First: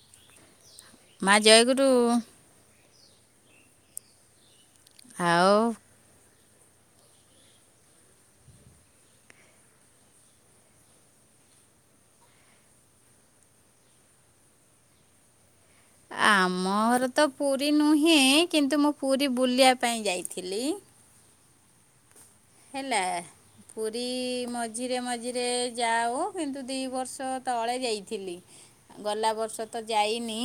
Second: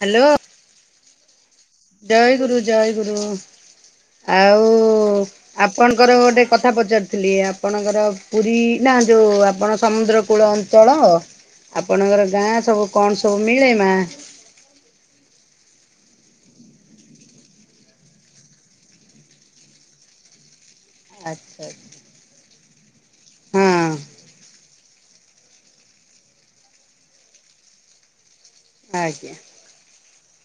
Hello. ମା ଜୟଗୁରୁ। ଜୟ ଗୁରୁ ଜୟ ଗୁରୁ ଆଉ ଆଉ ଆପଣ ଙ୍କର ଗୋଟେ କଥା ପଚାରୁଥିଲି ଆପଣଙ୍କର ପୁରୀ ନା ଯୋଉ ଆପଣ ସମୁଦ୍ର କୂଳ ଅଁ ଞ୍ଚଳ ଆପଣଙ୍କର ଗାଁ ସବୁ କଣ ସବୁ ମିଳେ ମା? ଆମ ଘର ତ ପୁରୀ ନୁହେଁ କିନ୍ତୁ ମୁଁ ପୁରୀ ବୁଲିବା ପାଇଁ ଯାଇଥିଲି। ଆଚ୍ଛା ଆଛା। ହେଲା ପୁରୀ ମ ମଝିରେ ମଝିରେ ଯାଉ ଅ କିନ୍ତୁ ଦି ବର୍ଷ ତଳେ ଯାଇଥିଲି ଗଲା ଆଜ୍ଞା ବର୍ଷ ତ ଯାଇନି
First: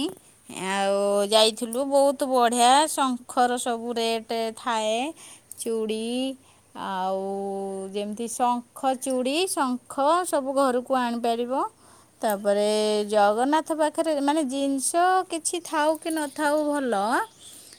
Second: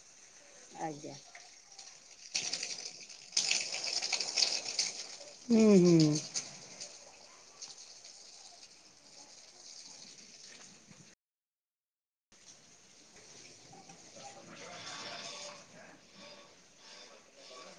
ଆଉ ଆଜ୍ଞା ଯାଇଥିଲୁ ବହୁତ ବହୁତ ବଢ଼ିଆ ଶଙ୍ଖର ସବୁ ରେଟ ଥାଏ ହୁଁ ହୁଁ ଚୁଡ଼ି ଆଉ ଯେମିତି ଶଙ୍ଖ ଚୁଡ଼ି ଶଙ୍ଖ ସବୁ ଘରକୁ ଆଣିପାରିବ। ତାପରେ ଜଗନ୍ନାଥ ପାଖରେ ମାନେ ଜିନିଷ କିଛି ଥାଉ କି ନଥାଉ ଭଲ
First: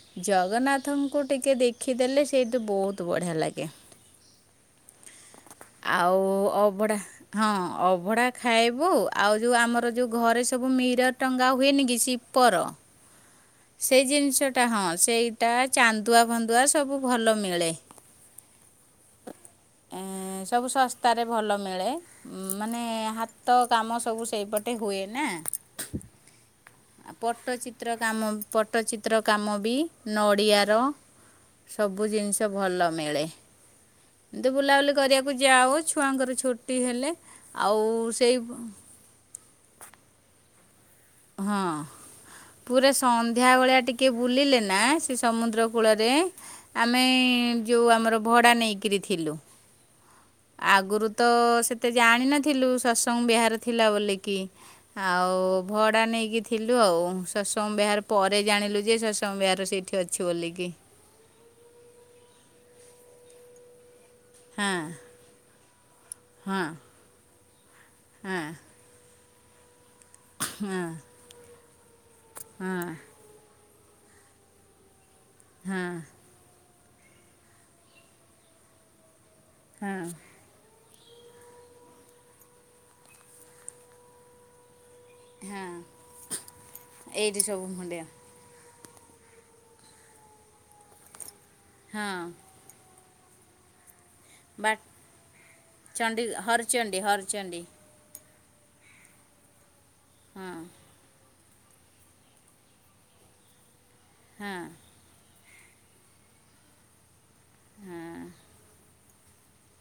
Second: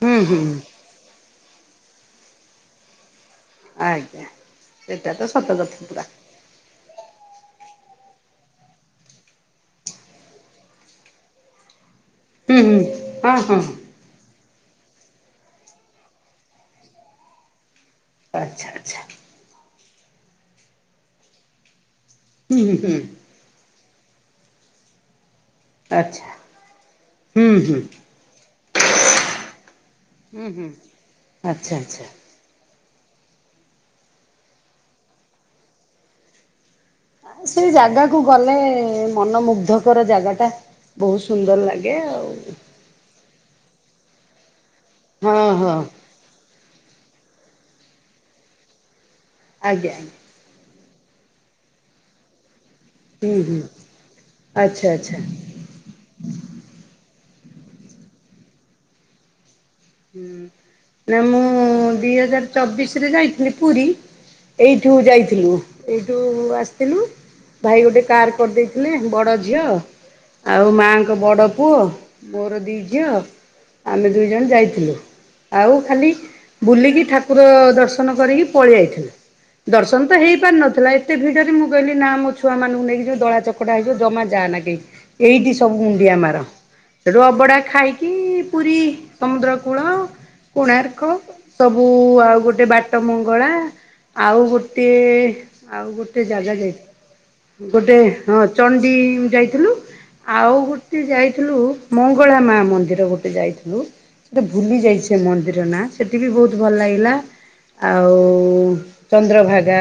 ହୁଁ ହୁଁ ଜଗନ୍ନାଥଙ୍କୁ ଟିକେ ଦେଖିଦେଲେ ସେଇଠୁ ବହୁତ ବଢିଆ ଲାଗେ। ଆଜ୍ଞା। ସେଟା ତ ସତ କଥା ପୁରା ଆଉ ଅଭଡ଼ା ହଁ ଅଭଡ଼ା ଖାଇବୁ ଆଉ ଯୋଉ ଆମର ଯୋଉ ଘରେ ସବୁ ମିରର ଟଙ୍ଗା ହୁଏନି କି ସିପ ହୁଁ ହୁଁ ହଁ ହଁ। ସେଇ ଜିନିଷଟା ହଁ ସେଇଟା ଚାନ୍ଦୁଆ ଫାନ୍ଦୁଆ ସବୁ ଭଲ ମିଳେ। ଆଚ୍ଛା ଆଚ୍ଛା। ଏଁ ସବୁ ଶସ୍ତାରେ ଭଲ ମିଳେ ହୁଁ ମାନେ ହୁଁ ହା ତ କାମ ସବୁ ସେଇପଟେ ହୁଏ ନା। ଆଚ୍ଛା ଆଉ ହୁଁ ହୁଁ, ପଟ୍ଟଚିତ୍ର କାମ ପଟ୍ଟଚିତ୍ର କାମ ବି ହୁଁ ହୁଁ ନଡ଼ିଆର ଆଚ୍ଛା ଆଚ୍ଛା। ସବୁ ଜିନିଷ ଭଲ ମିଳେ ଏମତି ବୁଲାବୁଲି କରିବାକୁ ଯାଉ ଛୁଆଙ୍କର ଛୋ ସେ ଜାଗାକୁ ଗଲେ ମନମୁଗ୍ଧ ର ଜାଗା ଟା ବହୁତ ସୁନ୍ଦର ହଁ ଲାଗେ ଆଉ। ପୁରା ସନ୍ଧ୍ୟା ଭଳିଆ ଟିକିଏ ବୁଲିଲେ ନା ସେ ହଁ ସମୁଦ୍ର ହଁ କୂଳରେ ଆମେ ଯେଉଁ ଆମର ଭଡ଼ା ନେଇକରି ଥିଲୁ, ଆଜ୍ଞା ଆଜ୍ଞା। ଆଗରୁ ତ ସେତେ ଜାଣିନଥିଲୁ। ସ୍ୱା ସଙ୍ଗ ହୁଁ ବିହାର ହୁଁ ଥିଲା ବୋଲି କିି ଆଚ୍ଛା ଆଚ୍ଛା ଆଉ। ଭଡା ନେଇକି ଥିଲୁ ଆଉ ସତସଙ୍ଗ ବିହାର ପରେ ଜାଣିଲୁ ଯେ ସତ୍ସଙ୍ଗ ବିହାର ସେଇ ହୁଁ ନା ମୁଁ ଦିଇ ହଜାର ଚବିଶରେ ଯାଇଥିଲି ପୁରୀ, ହଁ ଏଇଠୁ ଯାଇଥିଲୁ ଏଇଠୁ ହଁ ଆସିଥିଲି। ଭାଇ ଗୋଟେ କାର ହଁ କରିଦେଇଥିଲେ ବଡ ଝିଅ ଆଉ ହଁ ମାଆଙ୍କ ବଡ଼ ପୁଅ ମୋର ଦିଇ ହଁ ଝିଅ ଆମେ ଦୁଇ ଜଣ ଯାଇ ଥିଲୁ। ଆଉ ହଁ ଖାଲି ବୁଲିକି ଠାକୁର ଦର୍ଶନ କରିକି ପଳେଇ ଆଇଥିଲୁ। ଦର୍ଶନ ହଁ ତ ହେଇ ପାରିନଥିଲା। ଏତେ ଭିଡରେ ମୁଁ ଗଲିି ନା ମୋ ଛୁଆ ମାନଙ୍କୁ ନେଇକି ଯୋଉ ଦଳା ଚକଟା ହେଇଯିବ ଜମା ଯା ନା କେହି। ଏଇଠି ହଁ ସବୁ ମୁଣ୍ଡିଆ ମାର ଏଇଠି ଅବଢା ସବୁ ମୁଣ୍ଡିଆ ଖାଇକି ପୁରୀ ସମୁଦ୍ର କୂଳ କୋଣାର୍କ ସବୁ ହଁ ଆଉ ଗୋଟେ ବାଟ ମଙ୍ଗଳା ଆଉ ବା ଗୋଟେ ଆଉ ଚଣ୍ଡୀ ଗୋଟେ ଜାଗା ହରଚଣ୍ଡୀ ହରଚଣ୍ଡୀ ଯାଇଥିଲୁ। ଗୋଟେ ହଁ ଚଣ୍ଡି ଯାଇଥିଲୁ ହଁ ଆଉ ଗୋଟେ ଯାଇ ଥିଲୁ। ମଙ୍ଗନା ମା ମନ୍ଦିର ଗୋଟେ ଯାଇଥିଲୁ। ହଁ ଭୁଲି ଯାଇଛି ମନ୍ଦିର ନାଁ ସେଠି ବି ବହୁତ ଭଲ ଲାଗିଲା। ଆଉ ଚନ୍ଦ୍ରଭାଗା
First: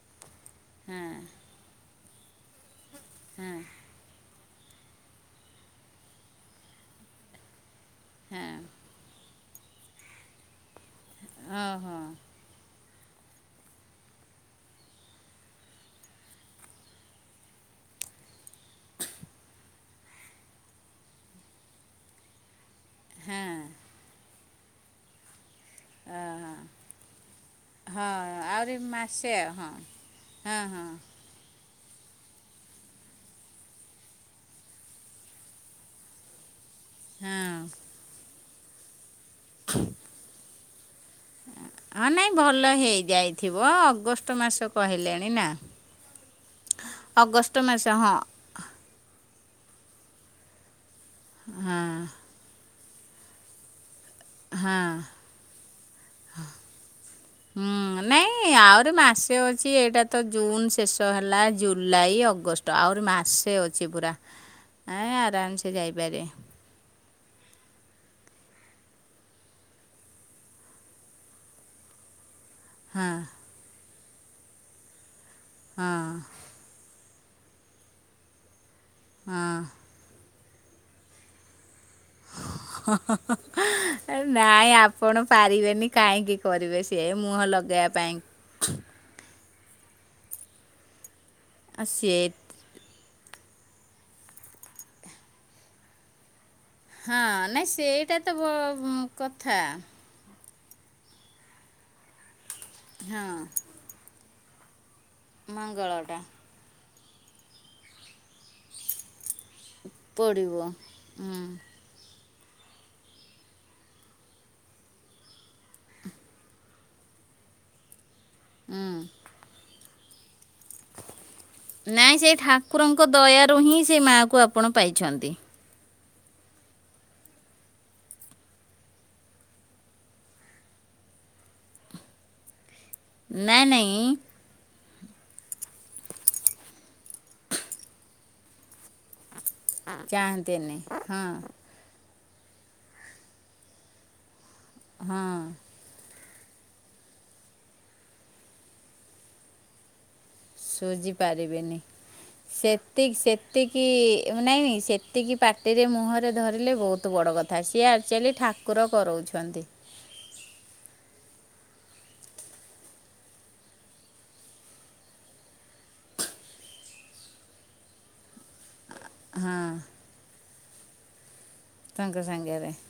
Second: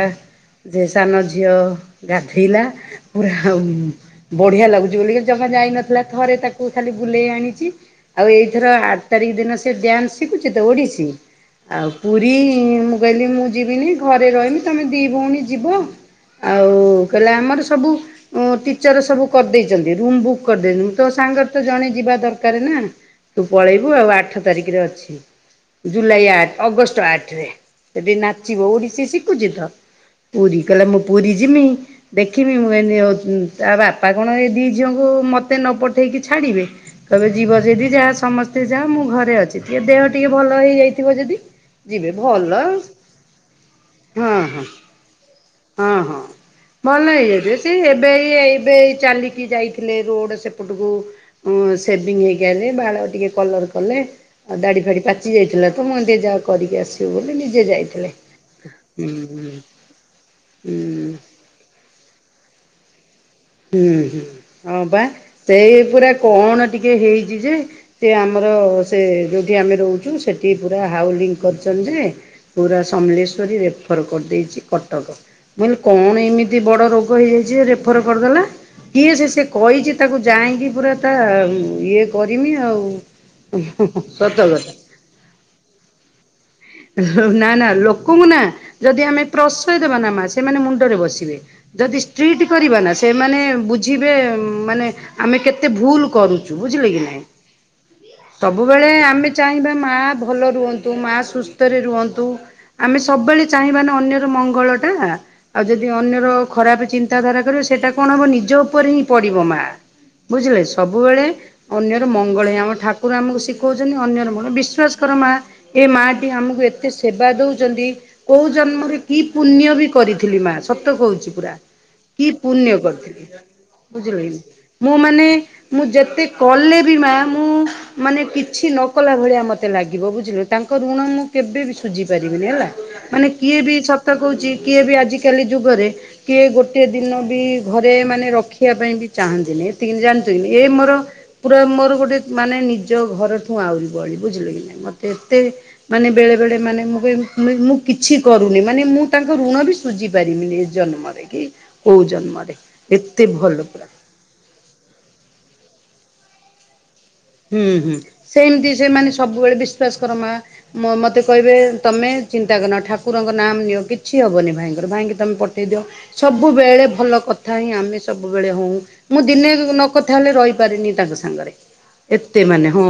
ଯେ ହଁ ସାନ ଝିଅ ଗାଧେଇଲା ପୁରା ଓ ବଢିଆ ଲାଗୁଛି ବୋଲି ଜମା ଯାଇନଥିଲା ଥରେ ତାକୁ ଖାଲି ବୁଲେଇ ଆଣଛି। ଆଉ ଏଇ ହଁ ଥର ରତାରିଖ ଦିନ ସେ ଡ୍ୟାନ୍ସ ଶିଖୁଛି ତ ଓଡିଶୀ। ଆଉ ଓହୋ ପୁରୀ କହିଲି ମୁଁ ଯିବିନି ଘରେ ରହମି ତମେ ଦି ଭଉଣୀ ଯିବ, ଆଉ କହିଲା ଆମର ସବୁ। ଟିଚର ସବୁ କରିଦେଇଛନ୍ତି। ରୁମ ବୁକ୍ କରିଦେଇଛନ୍ତି ତ ସାଙ୍ଗରେ ତ ଜଣେ ଯିବା ଦର କାର ନା। ତୁ ହଁ ପଳେଇବୁ ଆଉ ଆଠ ତାରିଖରେ ଅଛି। ଜୁଲାଇ ଆଠ ଅଗଷ୍ଟ ଆଠ ରେ ହଁ ସେଠି ନାଚିବ ଆହୁରି ଓଡିଶୀ ମାସେ ଆଉ ଶିଖୁଛି ହଁ ତ। ହଁ ପୁରି ହଁ କଲା ମୁଁ ପୁରି ଜିମୁ। ଦେଖିବି ମୁଁ ଏମ ଏ ତା ବାପା କଣ ଏ ଦୁଇ ଝିଅଙ୍କୁ ମୋତେ ନ ପଠେଇକି ଛାଡ଼ିବେ। କହିବେ ହଁ ଯିବ ଯଦି ଯାଅ ସମସ୍ତେ ଯାଅ ମୁଁ ଘରେ ଅଛି ଟିକେ ଦେହ ଟିକେ ଭଲ ହେଇଯାଇଥିବ ଯଦି। ହଁ ଯିବେ ନାଇଁ ଭଲ ହେଇଯାଇଥିବ ଅଗଷ୍ଟ ହଁ ମାସ ହଁ କହିଲେଣି ନା ହଁ ହଁ। ଭଲ ହେଇଯାଇ ଅଗଷ୍ଟ ଥିବେ ସିଏ ମାସ ଏବେ ହଁ ଏଇ ଏଵେ ଏବେ ଚାଲିକି ଯାଇଥିଲେ ରୋଡ ସେପଟକୁ ହଁ ଶେଭିଂ ହେଇକି ଆଇଲେ। ବାଳ ଟିକେ କଲର କଲେ। ଆଉ ହଁ ଦାଡି ଫାଡି ପାଚି ଯାଇଥିଲା ତ ମୁଁ ଏମିତି ଯାଅ କରିକି ଆସିବୁ ବୋଲି ନିଜେ ଯାଇଥିଲେ। ହୁଁ ସିଏ ଏଇଟା ତ ଜୁନ୍ ଶେଷ ହୁଁ। ହେଲା ଜୁଲାଇ ଅଗଷ୍ଟ ଆହୁରି ମାସ ସେ ହୁଁ ଅଛି ପୁରା ହୁଁ ହଁ ବା ହେ ଆରାମସେ ସେଇ ପୁରା ଯାଇପରିବେ। କଣ ଟିକେ ହେଇଛି ଯେ। ସେ ଆମର ସେ ଯୋଉଠି ଆମେ ରହୁଛୁ ସେଠି ପୁରା ହାଉଲିଙ୍ଗ କରିଚନ୍ତି ଯେ ପୁରା ହଁ ସମଲେଶ୍ଵରୀ ରେଫର କରିଦେଇଛି କଟକ ମୁଁ ହଁ କହିଲି କଣ ଏମିତି ଯେ ବଡ ରୋଗ ହେଇଯାଇଛି ଯେ ରେଫର କରିଦେଲା। କିଏ ସେ ସିଏ ହଁ କହିଛି ତା ତାକୁ ଯାଇଁକି ପୁରା ତା ଇଏ କରିମି ଆଉ, ହୁଁ ହୁଁ ନାଇଁ ସତକଥା। ଆପଣ ପାରିବେନି କାହିଁକି କରିବେ ସିଏ ମୁହଁ ନା ନା ଲଗେଇବା ପାଇଁ ଲୋକଙ୍କୁ ନା ଯଦି ଆମେ ପ୍ରସୟ ଦେବାନା ମା ସେମାନେ ମୁଣ୍ଡରେ ବସିବେ ଆଉ ଯଦି ସିଏ ଷ୍ଟ୍ରିଟ୍ କରିବା ନା ସେମାନେ ବୁଝିବେ ମାନେ ଆମେ କେତେ ଭୁଲ କରୁ। ବୁଝିଲେ କି ହଁ ନାଇଁ ସେଇଟା ତ ସବୁବେଳେ ଆମେ କଥା ଚାହିଁବା ମା ଭଲ ରୁହନ୍ ତୁ ମା ସୁସ୍ଥରେ ରୁହନ୍ତୁ ଆମେ ହଁ ସବୁବେଳେ ଚାହିଁବା ନା ଅନ୍ୟର ମଙ୍ଗଳ ଟା। ଆଉ ଯଦି ମଙ୍ଗଳଟା ଅନ୍ୟର ଖରାପ ଚିନ୍ତାଧାରା କରିବ ସେଇଟା କଣ ହବ ନି ଜ ଉପରେ ହିଁ ପଡିବ ମା ପଡ଼ିବ ବୁଝିଲେ ସବୁବେଳେ ହୁଁ ଅନ୍ୟର ମଙ୍ଗଳ ହିଁ ହବ ଆମ ଠାକୁର ଆମକୁ ଶିଖଉଛନ୍ତି। ଅନ୍ୟର ମଙ୍ଗଳ ବିଶ୍ୱାସ କର ମା ଏ ମା କୁ ଏତେ ସେବା ଦଉଛନ୍ତି କୋଉ ହୁଁ ଜନ୍ମରେ କି ପୁଣ୍ୟ ବି କରିଥିଲି ମା ସତ କହୁଛି ପୁରା ନାଇଁ କି ସେଇ ପୁଣ୍ୟ ଠାକୁରଙ୍କ କରିଥିଲି ଦୟାରୁ ହିଁ ସେଇ ବୁଝିଲେ ମାଆକୁ କି ଆପଣ ମୁଁ ମାନେ ପାଇଛନ୍ତି ମୁଁ ଯେତେ କଲେ ବି ମା ମୁଁ ମାନେ କିଛି ନ କଲା ଭଳିଆ ମତେ ଲାଗିବ ବୁଝିଲୁ ତାଙ୍କ ଋଣ ମୁଁ କେବେ ବି ସୁଝି ପାରିବିନି ହେଲା ମାନେ କିଏ ନାଇଁ ବି ନାଇଁ ସତ କହୁଚି କିଏ ବି ଆଜିକାଲି ଯୁଗରେ କିଏ ଗୋଟେ ଦିନ ବି ଘରେ ମାନେ ରଖିବା ପାଇଁ ବି ଚାହାନ୍ତିନି ଏତିକି ଜାଣିଥିଲି ଏ ଚାହାନ୍ତିନି ମୋର ହଁ ପୁରା ମୋର ଗୋଟେ ମାନେ ନିଜ ଘରଠୁ ଆହୁରି ବଳି ବୁଝିଲେ କି ନାହିଁ ମୋତେ ହଁ ଏତେ ମାନେ ବେଳେ ବେଳେ ମାନେ ମୁଁକହି ବି ମୁଁ କିଛି କରୁନି ମାନେ ମୁଁ ତାଙ୍କ ଋଣ ବି ସୁ ସୁଜି ପାରିବିନି ଏ ଶୁଝି ଜନ୍ମରେ କି ପାରିବେନି କୋଉ ଜନ୍ମରେ ଏତେ ଭଲ ପୁରା। ନାଇଁ ନାଇଁ ସେତିକି ପାଟିରେ ମୁହଁରେ ଧରିଲେ ବହୁତ। ତୁ ବଡ଼ କଥା ହୁଁ ସିଏ ହୁଁ ଆକ୍ଚୁଆଲି ସେମିତି ଠାକୁର ସେମାନେ ସବୁବେଳେ କରଉଛନ୍ତି। ବିଶ୍ୱାସ କର ମା ମ ମୋତେ କହିବେ ତମେ ଚିନ୍ତାକରନା ଠାକୁରଙ୍କ ନାମ ନିଅ କିଛି ହବନି ଭାଇଙ୍କର ଭାଇଙ୍କି ତମେ ପଠେଇ ଦିଅ। ସବୁବେଳେ ଭଲ କଥା ହିଁ ଆମେ ସବୁବେଳେ ହୋଉଁ। ମୁଁ ଦିନେ ହଁ ନକଥା ହେଲେ ରହିପାରିନି ତାଙ୍କ ସାଙ୍ଗରେ। ତାଙ୍କ ଏତେ ମାନେ ସାଙ୍ଗରେ ହଁ,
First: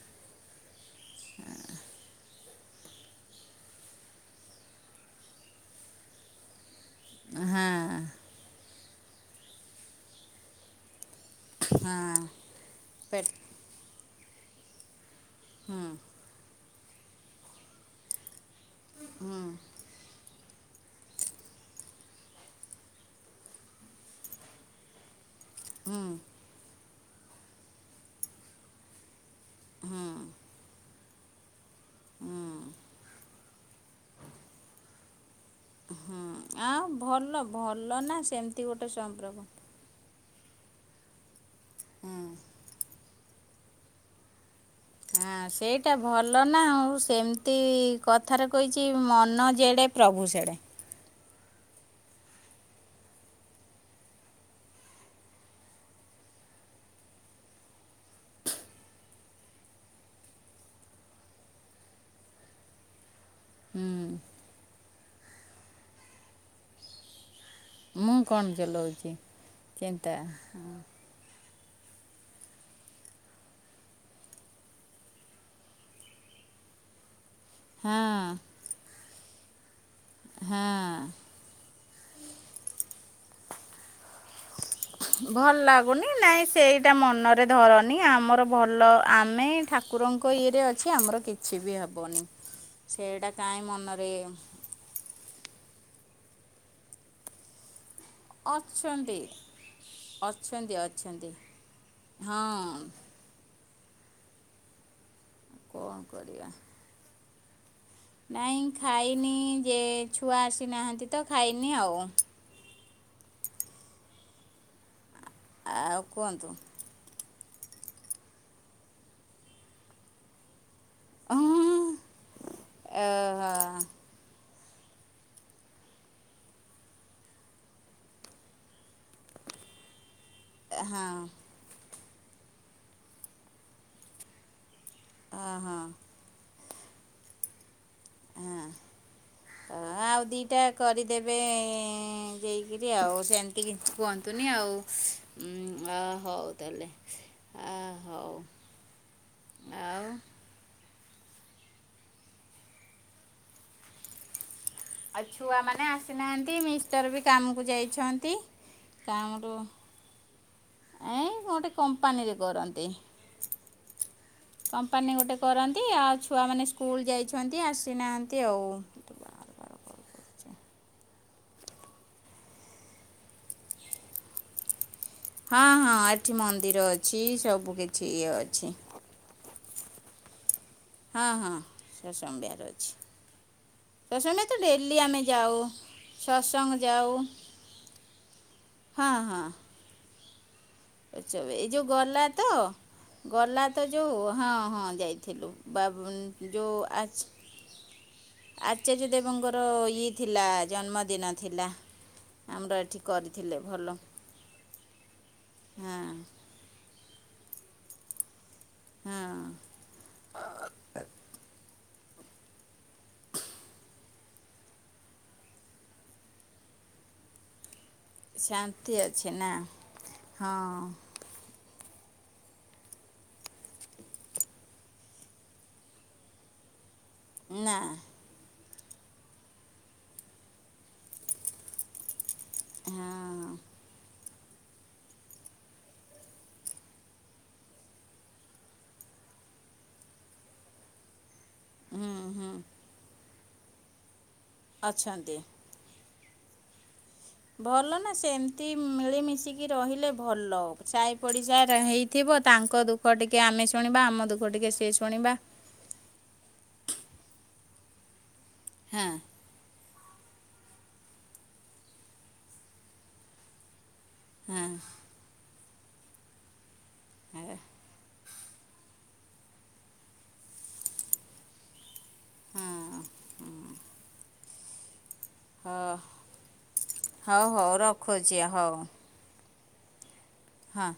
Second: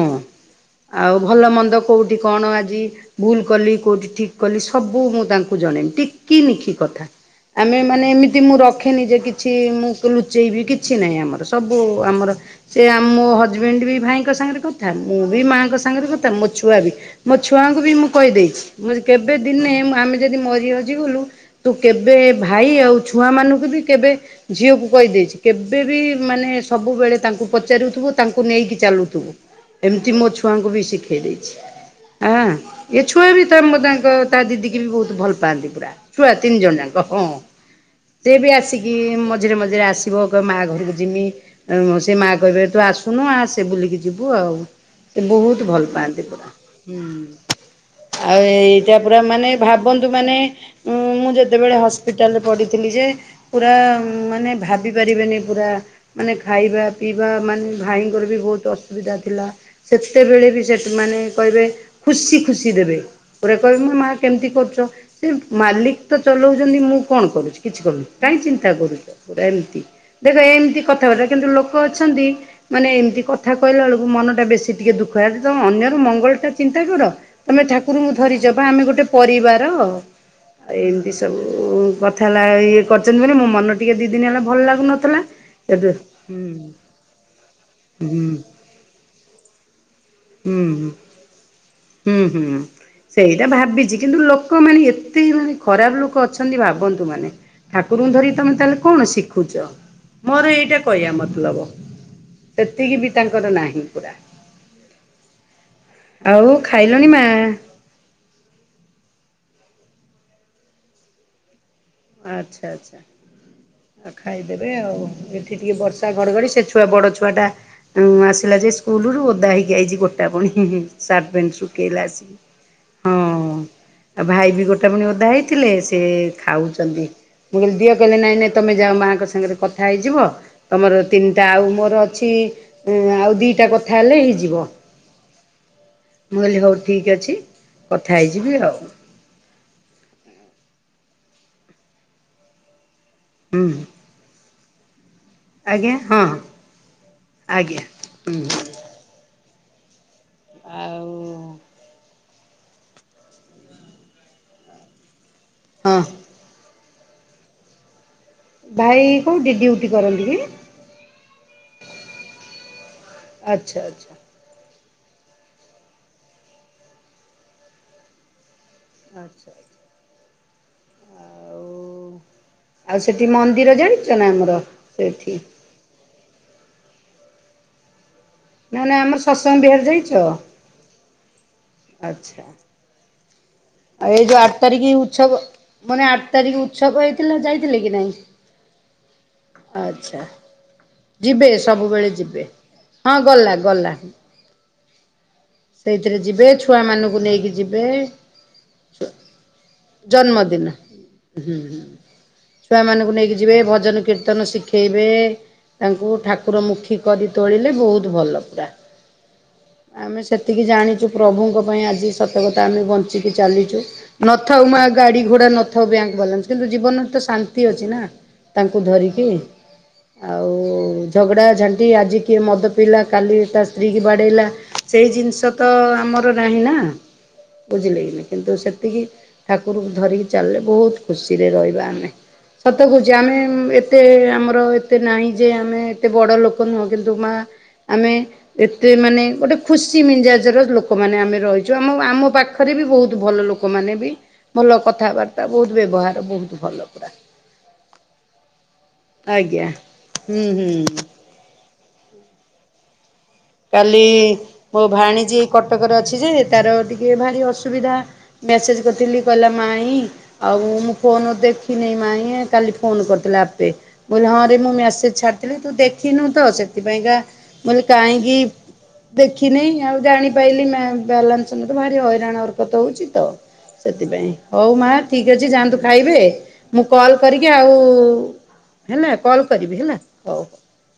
ଆଉ ଭଲ ମନ୍ଦ କୋଉଠି କଣ ଆଜି ଭୁଲ କଲି କୋଉଠି ଠିକ କଲି ସବୁ ମୁଁ ତାଙ୍କୁ ଜଣେଇବି ଟିକି ନିଖି କଥା। ଆମେ ମାନେ ହଁ ଏମିତି ମୁଁ ରଖେନି ଯେ କି ଛି ମୁଁ ଲୁଚେଇବି କିଛି ନାହିଁ ଆମର ସବୁ ହଁ ଆମର ସେ ଆମ ପେ ମୋ ହଜବେଣ୍ଡ ବି ଭାଇଙ୍କ ସାଙ୍ଗରେ କଥା ମୁଁ ବି ମାଆଙ୍କ ହୁଁ ସାଙ୍ଗରେ କଥା ମୋ ଛୁଆ ବି। ମୋ ଛୁଆଙ୍କୁ ବି ମୁଁ କହିଦେଇଛି ମୁ କେବେ ଦିନେ ଆମେ ଯଦି ମରି ହଜିଗଲୁ ତୁ କେବେ ଭାଇ ଆଉ ଛୁଆମାନଙ୍କୁ ବି କେବେ ଝିଅକୁ କହିଦେଇଛି କେବେ ବି ହୁଁ ମାନେ ସବୁବେଳେ ତାଙ୍କୁ ପଚାରୁଥିବୁ ତାଙ୍କୁ ନେଇକି ଚାଲୁଥିବୁ ହୁଁ ଏମିତି ମୋ ଛୁଆଙ୍କୁ ବି ଶିଖେଇ ଦେଇଛି। ଆ ଏ ଛୁଆ ବି ତ ତାଙ୍କ ତା ଦିଦି କିବି ବହୁତ ଭଲ ପାଆନ୍ତି ପୁରା। ଛୁଆ ହୁଁ ତିନି ଜଣ ଆଉ ଯାଙ୍କ ହଁ ଭଲ ଭଲ ନା ସେ ବି ସେମିତି ଗୋଟେ ଆସିକି ସମ୍ପର୍କ। ମଝିରେ ମଝିରେ ଆସ ଥିବ କଇବ ମା ଘରକୁ ଯିମି ସେ ମା କହିବେ ତୁ ଆସୁନୁ ଆସେ ବୁଲିକି ଯିବୁ ଆଉ। ହଁ ବହୁତ ଭଲ ସେଇଟା ପାଆନ୍ତି ପୁରା ନା ଆଉ ସେମିତି ହୁଁ କଥାରେ ଆଉ କହିଛି ଏଇଟା ପୁରା ମନ ମାନେ ଯେଡ଼େ ଭାବନ୍ତୁ ପ୍ରଭୁ ମାନେ ସେଡ଼େ ମୁଁ ଯେତେବେଳେ ହସ୍ପିଟାଲରେ ପଢଡ଼ିଥିଲି ଯେ ପୁରା ମାନେ ଭାବି ପାରିବେନି ପୁରା ମାନେ ଖାଇବା ପିଇବା ମାନେ ଭାଇଙ୍କର ବି ବହୁତ ଅସୁବିଧା ଥିଲା। ସେତେବେଳେ ବି ସେମାନେ କହିବେ ଖୁସି ଖୁସି ଦେବେ। ପରେ କହିବୁ ମୋ ହୁଁ ମା କେମିତି କରୁଚ? ସେ ମାଲିକ ତ ଚଲୋଉଚନ୍ତି ମୁଁ କଣ କରୁଚି। କିଛି କରୁନି ମୁଁ କାଇଁ କଣ ଚିନ୍ତା କରୁଚ ଚଲଉଛି ପୁରା ଏମିତି ଚିନ୍ତା ଦେଖ ଏମିତି କଥାବାର୍ତ୍ତା କିନ୍ତୁ ଲୋ କ ଅଛନ୍ତି ମାନେ ଏମତି କ ଥା କହିଲା ବେଳକୁ ମନଟା ବେଶୀ ଟିକେ ଦୁଃଖ ହେଇଯାଉଚି ତମ ଅନ୍ୟର ମଙ୍ଗଳଟା ଚିନ୍ତା କର। ତମେ ହଁ ଠାକୁରଙ୍କୁ ଧରିଚପା ଆମେ ଗୋଟେ ପରିବାର ଆଉ ହଁ। ଏମତି ସବୁ ପର ହେଲା ଇଏ କରିଚନ୍ତି ବୋଲି ମୋ ମନ ଟିକେ ଦିଇ ଦିନ ହେଲା ଭଲ ଲାଗୁନଥିଲା ଏବେ ହୁଁ ଏଟା ମନରେ ଧରନି ଆମର ଭଲ ଆମେ ଠାକୁରଙ୍କ ଇଏରେ ହୁଁ ଅଛେ ଆମର କିଛି ବି ହ ହୁଁ ହୁଁ ସେଇଟା ଭାବିଚି କିନ୍ତୁ ଲୋକ ମାନେ ଏତେ ମାନେ ଖରାପ ଲୋକ ଅଛନ୍ତି ଭାବନ୍ତୁ ମାନେ ଠାକୁରଙ୍କୁ ଧରି ତମେ ତାହେଲେ କଣ ଅଛନ୍ତି ଶିଖୁଚ। ମୋର ଅଛନ୍ତି ଏଇଟା କହିବା ଅଛନ୍ତି। ମତଲବ ହଁ ସେତିକି ତାଙ୍କର ନାହିଁ ପୁରା। କଣ କରିବା। ଆଉ ଖାଇଲଣି ମା? ନାଇଁ ଖାଇନି ଯେ ଛୁଆ ଆସିନାହାନ୍ତି ତ ଖାଇନି ଆଉ। ଆଚ୍ଛା ଆଚ୍ଛା ଆଉ ଖାଇଦେବେ ଆଉ ଏଠି ଟିକେ ଆଉ ବର୍ଷା ଘଡଘଡି କୁହନ୍ତୁ ସେ ଛୁଆ ବଡ ଛୁଆଟା ଉଁ ଆସିଲା ଯେ ସ୍କୁଲରୁ ଓଦା ହେଇକି ଆଇଚି ଗୋଟା ପଣି। [unintelligible] ସାର୍ଟ ହଁ ପେଣ୍ଟ ଶୁକେଇଲା ଆସିକି ହଁ ହଁ। ଆଉ ଭାଇ ବି ଗୋଟାପଣି ଓଦା ହେଇଥିଲେ ସେ ଖାଉ ଚନ୍ତି ମୁଁ କହିଲ ଦିଅ କହିଲେ ନାଇଁ ନାଇଁ ତମେ ଯାଅ ମାଙ୍କ ସାଙ୍ଗରେ କଥା ହେଇଯିବ ତମର ହଁ ତିନିଟା ଆଉ ମୋର ଅଛି ଉଁ ଆଉ ଦିଇଟା କଥା ହେଲେ ହେଇଯିବ। ଅ ହଁ। ମୁଁ କହିଲି ହୋଉ ଠିକ୍ ଅଛି କଥା ହେଇଯିବି ଆଉ। ହଁ ଆଉ ଦିଇଟା କରିଦେବେ ଏଁ ଯାଇକିରି ଆଉ ସିଏଁ ଏମିତି କି ହୁଁ କୁହନ୍ତୁନି ଆଉ। ଉଁ ଆଜ୍ଞା ଆ ହଁ ହୋଉ ତାହଲେ ଆ ଆଜ୍ଞା ହୋଉ। ହୁଁ ଆଉ ଆଉ ଆଉ ଛୁଆମାନେ ହଁ। ଆସିନାହାନ୍ତି। ମିଷ୍ଟର ବି କାମକୁ ଯାଇଛନ୍ତି। ଭାଇ କୋଉଠି ଡ୍ୟୁଟି କରନ୍ତି କି? ଏଁ ଗୋଟେ କମ୍ପାନୀରେ କରନ୍ତି। ଆଚ୍ଛା ଆଚ୍ଛା କମ୍ପାନୀ ଗୋଟେ କରନ୍ତି ଆଉ ଛୁଆମାନେ ସ୍କୁଲ ଯାଇଛନ୍ତି ଆସିନାହାନ୍ତି ଆଉ। ଆଚ୍ଛା ଆଉ ଆଉ ସେଠି ମନ୍ଦିର ଜାଣିଚ ନା ଆମର ସେଇଠି। ହଁ ହଁ ଏଠି ମନ୍ଦିର ଅଛି ସବୁ କିଛି ଇଏ ଅ ନାଁ ନାଁ ଆମର ସତସଙ୍ଗ ବିହାର ଯାଇଚ? ହଁ ହଁ ସେ [unintelligible] ଅଛି। ଆଉ ଏଇ ଯୋଉ ଆଠ [unintelligible] ତାରିଖ ଡେଲି ଆମେ ଉତ୍ସବ ଯାଉ ମାନେ ଆଠ ତାରିଖ ସତସଙ୍ଗ ଉତ୍ସବ ଯାଉ। ହେଇଥିଲା ଯାଇଥିଲେ କି ନାଇଁ? ହଁ ହଁ। ଆଚ୍ଛା। [unintelligible] ଯିବେ ଏଇ ଯୋଉ ସବୁବେଳେ ଗଲା ଯିବେ। ତ ଗଲା ତ ଯୋଉ ହଁ ହଁ ଯାଇଥିଲୁ। ବା ସେଇଥିରେ ଯିବେ ଯେଉଁ ଛୁଆ ମାନଙ୍କୁ ନେଇକି ଯିବେ। ଆଚାର୍ଯ୍ୟ ଦେବଙ୍କର ଇଏ ଥିଲା ଜନ୍ମଦିନ ଜନ୍ମଦିନ ଥିଲା। ଆମର ଏଠି ଛୁଆମାନଙ୍କୁ ନେଇକି ଯିବେ କରିଥିଲେ ଭଲ ଭଜନ କୀର୍ତ୍ତନ ଶିଖେଇବେ ହଁ ତାଙ୍କୁ ଠାକୁର ମୁଖୀ କରି ତୋଳିଲେ ବୋହୁତ ଭଲ ପୁରା। ହଁ। ଆମେ ସେତିକି ଜାଣିଛୁ ପ୍ରଭୁଙ୍କ ପାଇଁ ଆଜି ସତ କଥା ଆମେ ବଞ୍ଚିକି ଚାଲିଛୁ। ନଥାଉ ମା ଗାଡି ଘୋଡା ନଥାଉ ବ୍ୟାଙ୍କ ବାଲାନ୍ସ କିନ୍ତୁ ଜୀବନରେ ତ ଶାନ୍ତି ଅଛି ନା। ତାଙ୍କୁ ଶାନ୍ତି ଧରିକି ଅଛି ନା ହଁ ଆଉ ଝଗଡ଼ା ଝାଣ୍ଟି ଆଜି କିଏ ମଦ ପିଇଲା କାଲି ତା ସ୍ତ୍ରୀ କି ବାଡ଼େଇଲା। ସେଇ ଜିନିଷ ତ ଆମର ନାହିଁ ନା ନା ବୁଝିଲେ କି ନା କିନ୍ତୁ ସେତିକି ଠାକୁରଙ୍କୁ ଧରିକି ଚାଲେ ବହୁତ ଖୁସିରେ ରହିବା ଆମେ। ସତ କହୁଛି ଆମେ ହଁ ଏ ଏତେ ଆମର ଏତେ ନାହିଁ ଯେ ଆମେ ଏତେ ବଡ଼ ଲୋକ ନୁହଁ କିନ୍ତୁ ମା ଆମେ ଏତେ ମାନେ ଗୋଟେ ଖୁସି ମିଳି ଯାଉଛି ଲୋକମାନେ ଆମେ ରହିଛୁ ଆମ ହୁଁ ଆମ ହୁଁ ପାଖରେ ବି ବହୁତ ଭଲ ଲୋକମାନେ ବି ଭଲ ଅଛନ୍ତି କଥାବାର୍ତ୍ତା ବହୁତ ବ୍ୟବହାର ବହୁତ ଭଲ ପୁରା। ଭଲ ନା ସେମିତି ଆଜ୍ଞା ମିଳିମିଶିକି ରହିଲେ ହୁଁ ଭଲ। ହୁଁ। ପଡିଶା ହେଇଥିବ ତାଙ୍କ ଦୁଃଖ ଟିକେ ଆମେ କାଲି ଶୁଣିବା ଆମ ଦୁଃଖ ଟିକେ ମୋ ସିଏ ଶୁଣିବା। ଭାଣିଜୀ କଟକରେ ଅଛି ଯେ ତାର ଟିକେ ଭାରି ଅସୁବିଧା ମେସେଜ୍ ହଁ କରିଥିଲି କହିଲା ମାଇଁ ଆଉ ମୁଁ ଫୋନ୍ ଦେଖିନି ମାଇଁ କାଲି ଫୋନ୍ କରିଥିଲା ଆପେ ମୁଁ କହିଲି ହଁ ରେ ମୁଁ ମେସେଜ ଛାଡିଥିଲି ତୁ ଦେଖିନୁ ତ ସେଥି ପାଇଁ କା ଆ କାହିଁକି ଦେଖିନି ଆଉ ଜାଣି ପାଇଲି ବାଲାନ୍ସ ନଥିଲା ଭାରି ହଇ ହଇରାଣ ହଁ ହରକତ ହଉଛି ତ ସେଥିପାଇଁ ହଉ ମା ଠିକ ଅଛି ଯାଆନ୍ତୁ ହଉ ଖାଇବେ ମୁଁ କଲ୍ ହଉ କରିକି ଆଉ ହଉ ରଖୁଛି ହଉ ହେଲା କଲ୍ କରିବି ହେଲା ହଉ। ହଁ।